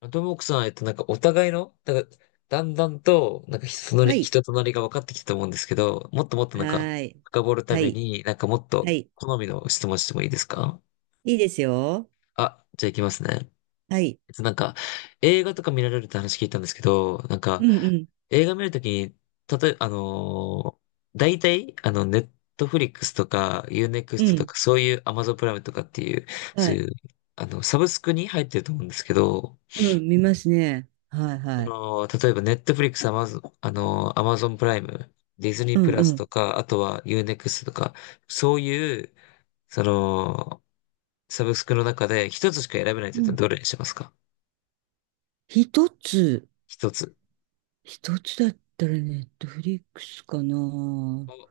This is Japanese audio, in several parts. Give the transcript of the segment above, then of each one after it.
あともくさん、なんかお互いの、なんか、だんだんと、なんか人となはり、い。人となりが分かってきたと思うんですけど、もっともっとはなんか、ーい。深掘るたはめい。に、なんかもっはとい。好みの質問してもいいですか？いいですよ。あ、じゃあ行きますね。はい。なんか、映画とか見られるって話聞いたんですけど、なんか、うんうん。映画見るときに、たとえ、大体、ネットフリックスとか、ユーネクうストとん。か、そういうアマゾンプライムとかっていう、はそうい。いう、サブスクに入ってると思うんですけど、うん。見ますね。はいそはい。の、例えば、ネットフリックス、アマゾン、アマゾンプライム、ディズニーうプんラうスとん。か、あとはユーネクストとか、そういう、その、サブスクの中で一つしか選べないってう言ったらん。どれにしますか？一つ。一つ。一つだったらネットフリックスかな。お、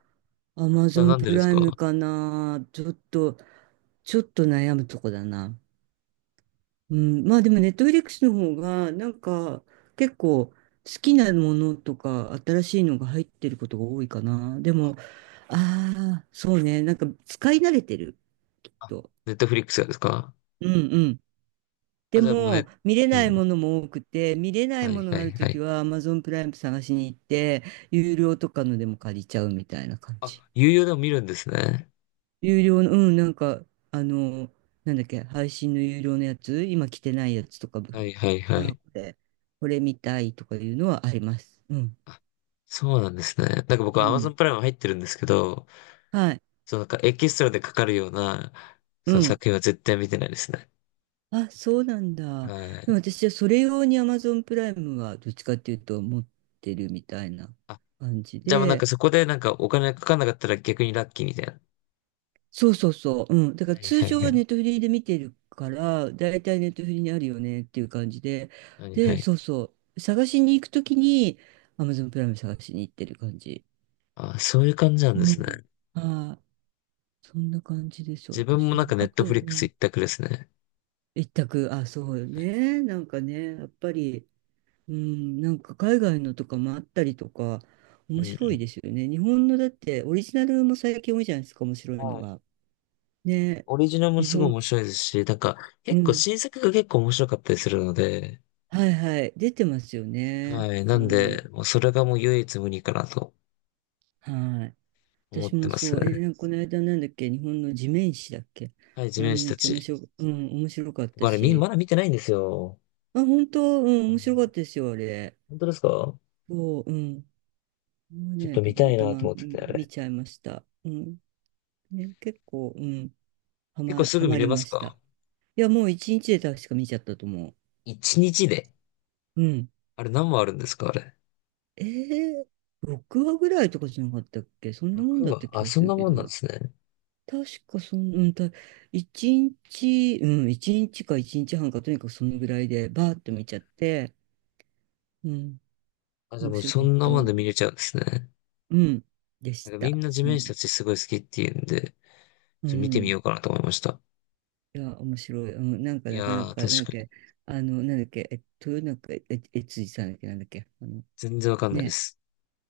アマそゾれはンなんでプですライムか？かな。ちょっと悩むとこだな。うん、まあでもネットフリックスの方が結構好きなものとか新しいのが入ってることが多いかな。であ、も、ああ、そうね。なんか使い慣れてる、きっあ、と。ネットフリックスがですか？うんうん。あ、でじゃあもうもね、見れうないん。ものも多くて、見れないはいものはがあいるはときい。は Amazon プライム探しに行って、有料とかのでも借りちゃうみたいな感あ、じ。有料でも見るんですね。有料の、うん、なんかあの、なんだっけ、配信の有料のやつ、今来てないやつとかはいはいはい。で、これ見たいとかいうのはあります。うん。あ、そうなんですね。なんか僕、うアマゾん。ンプライム入ってるんですけど、はい。そう、なんかエキストラでかかるような、うそのん。作品は絶対見てないですね。あ、そうなんだ。はでい。も私はそれ用に Amazon プライムはどっちかっていうと持ってるみたいなあ、感じじゃあまあなんかで。そこでなんかお金かかんなかったら逆にラッキーみたいな。そうそうそう。うん。だからはい通はい常ははい。ネットフリーで見てるから、だいたいネットフリーにあるよねっていう感じで。はいはで、い。そうそう。探しに行くときに Amazon プライム探しに行ってる感じ。あ、そういう感じなんうですん。ね。ああ、そんな感じです、自分も私なんの。かネあットフと、リうックスん一択ですね。一択、あ、そうよね。なんかね、やっぱり、うん、なんか海外のとかもあったりとか、うん面う白いでん。すよね。日本のだって、オリジナルも最近多いじゃないですか、面白いのはい。が。ね、オリジナルも日すごい本、面白いですし、なんかう結構ん、新作が結構面白かったりするので、はいはい、出てますよね。はい。なんそう、で、もうそれがもう唯一無二かなとはい。思っ私てもますそう、ね。なんかこの間なんだっけ、日本の地面師だっけ。はい、あ地れ面も師めったちゃ面ち。白、うん、面白かった僕あれみ、し。まだ見てないんですよ。あ、本当、うん、う面白かっん。たですよ、あれ。本当ですか？そう、うん。もうちょっとね、た見たまいたなま、とうん思ってて、あ見れ。ちゃいました。うん。ね、結構、うん。は結構ま、すはぐ見まれりますました。か？いや、もう一日で確か見ちゃったと思一日で。う。うん。あれ、何話あるんですか？あれ。えー、6話ぐらいとかじゃなかったっけ。そんなもん6だっ話。たあ、気がそすんるなけもどんなんな。ですね。確かそん、うん、た、一日、うん、一日か一日半か、とにかくそのぐらいで、バーッと見ちゃって、うん、あ、じゃあ面もう白そかっんなた。もんで見れちゃうんですね。うん、でなしんかみた。んな地そ面ん師な。たちすごい好きっていうんで、ちょっうと見てみん。ようかなと思いました。いや、面白い。うん、なんか、いなかなやー、か、なんだっ確かに。け、なんだっけ、え、豊中え悦司さんだっけ、なんだっけ、あの、全然わかんないでね、す。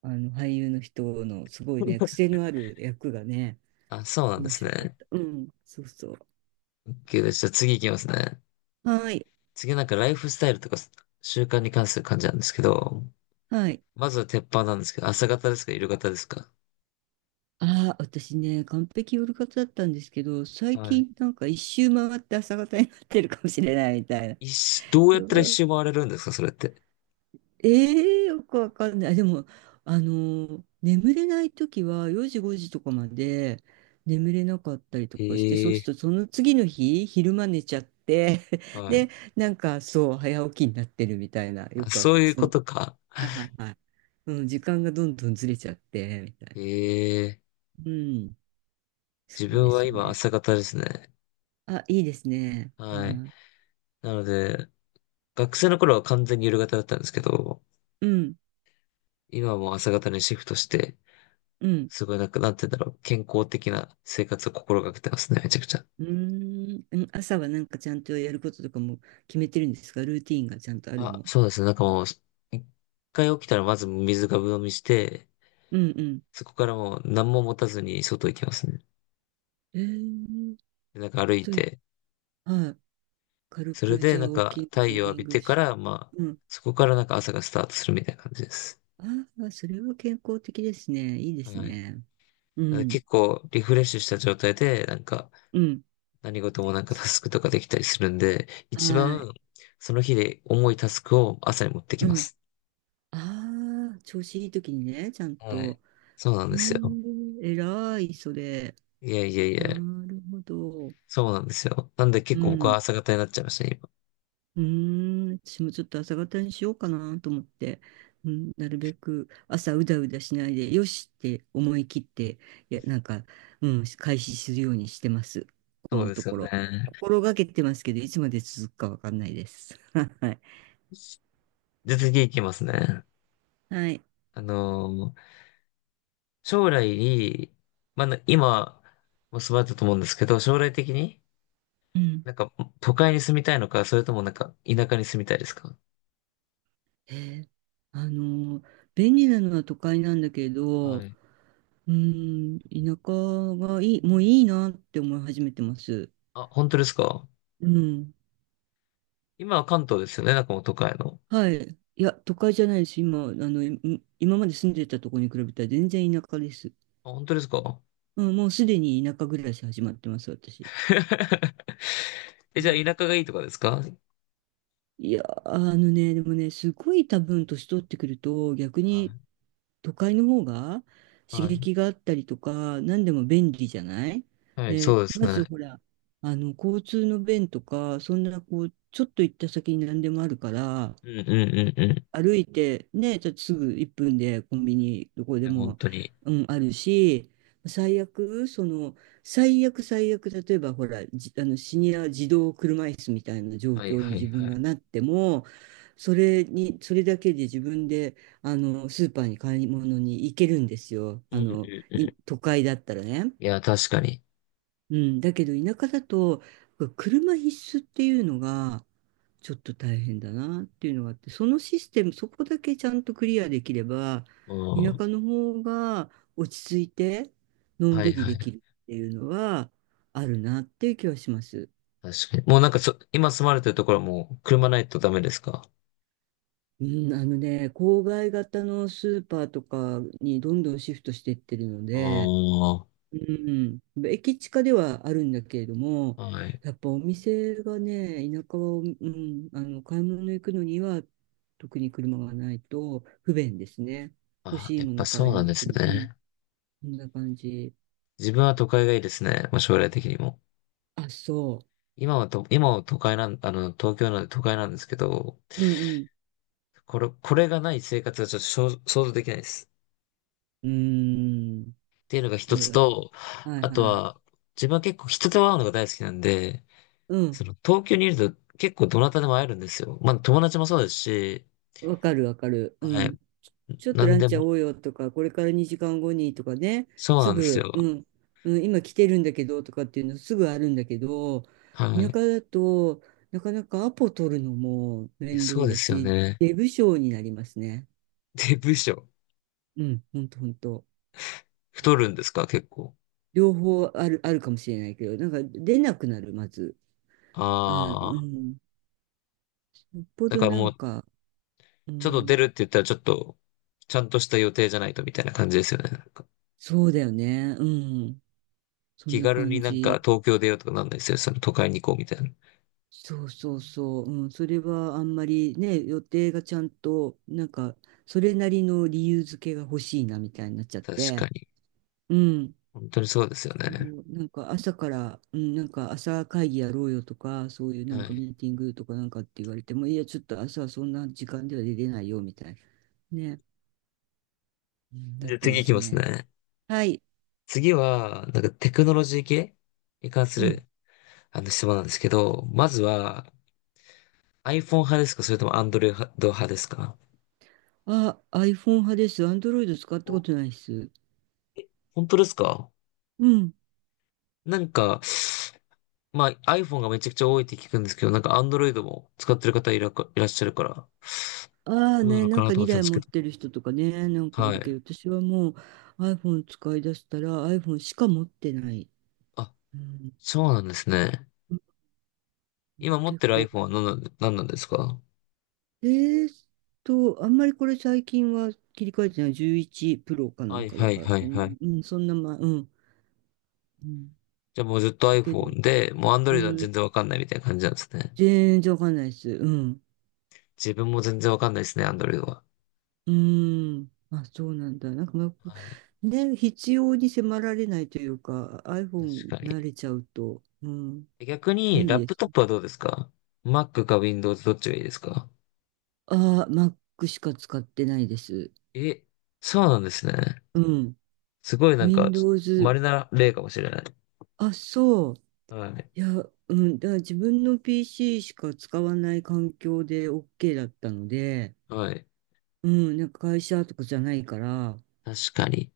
あの、俳優の人の、すごいね、癖のある役がね、あ、そうなんで面す白かっね。た。うん、そうそう。OK です。じゃあ次行きますね。はい、次なんかライフスタイルとか習慣に関する感じなんですけど、はい。まずは鉄板なんですけど、朝方ですか、夕方ですか？ああ、私ね、完璧夜活だったんですけど、最はい。近、なんか一周回って朝方になってるかもしれないみたいな。一周、どうやったら一周回れるんですかそれって？よくわかんない。あでも、あの、眠れないときは4時5時とかまで眠れなかったりとかして、そうすええ、るとその次の日、昼間寝ちゃって、はい。で、なんかそう、早起きになってるみたいな、よあ、くわそういうそんこな、とか。はいはいはい。うん、時間がどんどんずれちゃって、みたいな。ええ、うん、そ自う分ではす今ね。朝方ですね。あ、いいですね。はい。はなので、学生の頃は完全に夜型だったんですけど、い、うん、今はもう朝方にシフトして、うん。すごいなんか、なんて言うんだろう、健康的な生活を心がけてますね、めちゃくちゃ。うーん、うん、朝はなんかちゃんとやることとかも決めてるんですか？ルーティーンがちゃんとあるあ、の？そうですね。なんかもう、一回起きたらまず水がぶ飲みして、うんうん。そこからもう何も持たずに外行きますね。えーっでなんか歩いい、て、はい。軽それくじで、ゃあ、なんウォーか、キング、太ジョ陽を浴ギンびグてかし、ら、まうあ、ん。そこからなんか朝がスタートするみたいな感じです。ああ、それは健康的ですね。いいではい。すだかね。うらん。結構、リフレッシュした状態で、なんか、うん。何事もなんかタスクとかできたりするんで、一はい。番、その日で重いタスクを朝に持ってきうまん。す。ああ、調子いい時にね、ちゃんはい。と。そうなんへでえ、すよ。偉い、それ。いやいやいなや、るほど。そうなんですよ。なんでう結構僕はん。朝方になっちゃいましたね、今。うーん、私もちょっと朝方にしようかなと思って、うん、なるべく朝うだうだしないで、よしって思い切って、いや、なんか、うん、開始するようにしてます。こそうのでとすよころ。ね。心がけてますけど、いつまで続くかわかんないです。はい。じゃあ次行きますね。はい。あのうん。なんか、都会に住みたいのか、それともなんか、田舎に住みたいですか？えーあのー、便利なのは都会なんだけど、はい。うん、田舎がいい、もういいなって思い始めてます。あ、本当ですか？うん。今は関東ですよね、なんかもう都会の。はい。いや、都会じゃないです。今、あの、い今まで住んでたところに比べたら全然田舎です。あ、本当ですか？ うん、もうすでに田舎暮らし始まってます、私。え、うじゃん、あ田舎がいいとかですか？はい。いや、あのね、でもね、すごい多分年取ってくると、逆に都会の方が刺はい。激があったりとか、何でも便利じゃない。はい、そで、うですまずね。ほら、あの、交通の便とか、そんなこう、ちょっと行った先に何でもあるから、うんうんうんうん。い歩いてね、ちょっとすぐ1分でコンビニどこでや、本も、当に。うん、あるし、最悪、その、最悪最悪、例えばほら、じ、あの、シニア児童車椅子みたいな状はい況にはい自分はい。がなっても、それに、それだけで自分で、あの、スーパーに買い物に行けるんですよ。うあんうの、んういん。都会だったらね。いや、確かに。うん、だけど田舎だと車必須っていうのがちょっと大変だなっていうのがあって、そのシステム、そこだけちゃんとクリアできればう田ん。舎の方が落ち着いてのんはいびりはでい。きるっていうのはあるなっていう気はします。確かに。もうなんか今住まれてるところはもう車ないとダメですか？うん、あのね、郊外型のスーパーとかにどんどんシフトしてってるので、ああうん、駅近ではあるんだけれども、ー、はい。やっぱお店がね、田舎は、うん、あの、買い物行くのには、特に車がないと不便ですね。欲あ、しいやっもぱのそ買ういなんにで行くすの。うん、ね。こんな感じ。自分は都会がいいですね。まあ、将来的にも。あ、そ今は都会東京なんで都会なんですけど、う。うんこれがない生活はちょっと想像できないです。うん。うーん。っていうのが一あつる。と、はいあとはい。は、自分は結構人と会うのが大好きなんで、うん。その、東京にいると結構どなたでも会えるんですよ。まあ、友達もそうですし、わかるわかる。うはい。ん。ち、ちょっと何ランでチ会も。おうよとか、これから2時間後にとかね、そうすなんですぐ、よ。うん、うん、今来てるんだけどとかっていうのすぐあるんだけど、は田い。舎いだとなかなかアポ取るのもや、面そう倒でだすよし、ね。出不精になりますね。で、部署。うん、ほんとほんと。う太るん、んですか、結構。両方ある、あるかもしれないけど、なんか出なくなる、まず。あ、あうあ。ん。よっぽだどからなもんう、か、うちょっと出ん、るって言ったらちょっと、ちゃんとした予定じゃないとみたいな感じですよね。なんかそうだよね。うん。そん気な軽感になんじ。か東京出ようとかなんないですよ。その都会に行こうみたいな。そうそうそう、うん、それはあんまりね、予定がちゃんと、なんか、それなりの理由付けが欲しいなみたいになっちゃっ確かて、に。うん、本当にそうですよそね。う、なんか朝から、うん、なんか朝会議やろうよとか、そういうなはんかい。ミーティングとかなんかって言われても、いや、ちょっと朝はそんな時間では出れないよみたいな、ね、うん、なっじゃあて次ま行きすますね。ね。はい、次は、なんかテクノロジー系に関すうん。るあの質問なんですけど、まずは iPhone 派ですかそれとも Android 派ですか？あ、iPhone 派です。Android 使ったこお、とないです。本当ですか？うん。なんか、まあ iPhone がめちゃくちゃ多いって聞くんですけど、なんか Android も使ってる方いらっしゃるから、ああどうなね、のなかんなかと思ってた2んで台すけ持っど。てる人とかね、なんかいはるけい。ど、私はもう iPhone 使い出したら iPhone しか持ってない。あ、うん、そうなんですね。うん、今持っ結てる 構。iPhone は何なんですか？えーっと、あんまりこれ最近は切り替えてない11プロかなはんいかだはいから、はそいんはない。に、うん、そんなま、うん。うん、じゃあもうずっと だけど、う iPhone で、もう Android はー、全然わかんないみたいな感じなんですね。全然わかんないです。うん。自分も全然わかんないですね、Android は。うん。あ、そうなんだ。なんか、まはい。あね、必要に迫られないというか、確 iPhone か慣に。れちゃうと、うん、逆に、便利ラッでプす。トップはどうですか？ Mac か Windows どっちがいいですか？ああ、Mac しか使ってないです。え、そうなんですね。うん。すごいなんか、Windows。稀な例かもしれない。あ、そう。はい。いや、うん。だから自分の PC しか使わない環境で OK だったので、はい。うん。なんか会社とかじゃないから、確かに。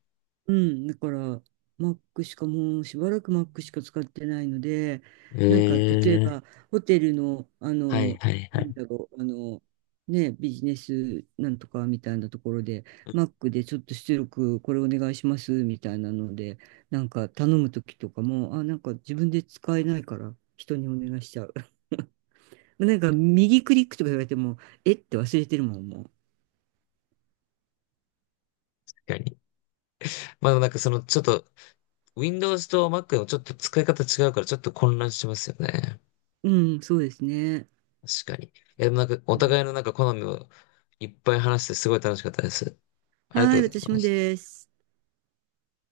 うん、だから Mac しかもうしばらく Mac しか使ってないので、なんか例えええ、ばホテルの、あはいの、はいはなんい。だろう、あの、ね、ビジネスなんとかみたいなところで、確 Mac でちょっと出力これお願いしますみたいなので、なんか頼むときとかも、あ、なんか自分で使えないから人にお願いしちゃう。なんか右クリックとか言われても、えって忘れてるもん、もかに。まあでもなんかそのちょっと Windows と Mac のちょっと使い方違うからちょっと混乱しますよね。う。うん、そうですね。確かに。いやでもなんかおう互ん、いのなんか好みをいっぱい話してすごい楽しかったです。ありがとはい、うござい私まもす。です。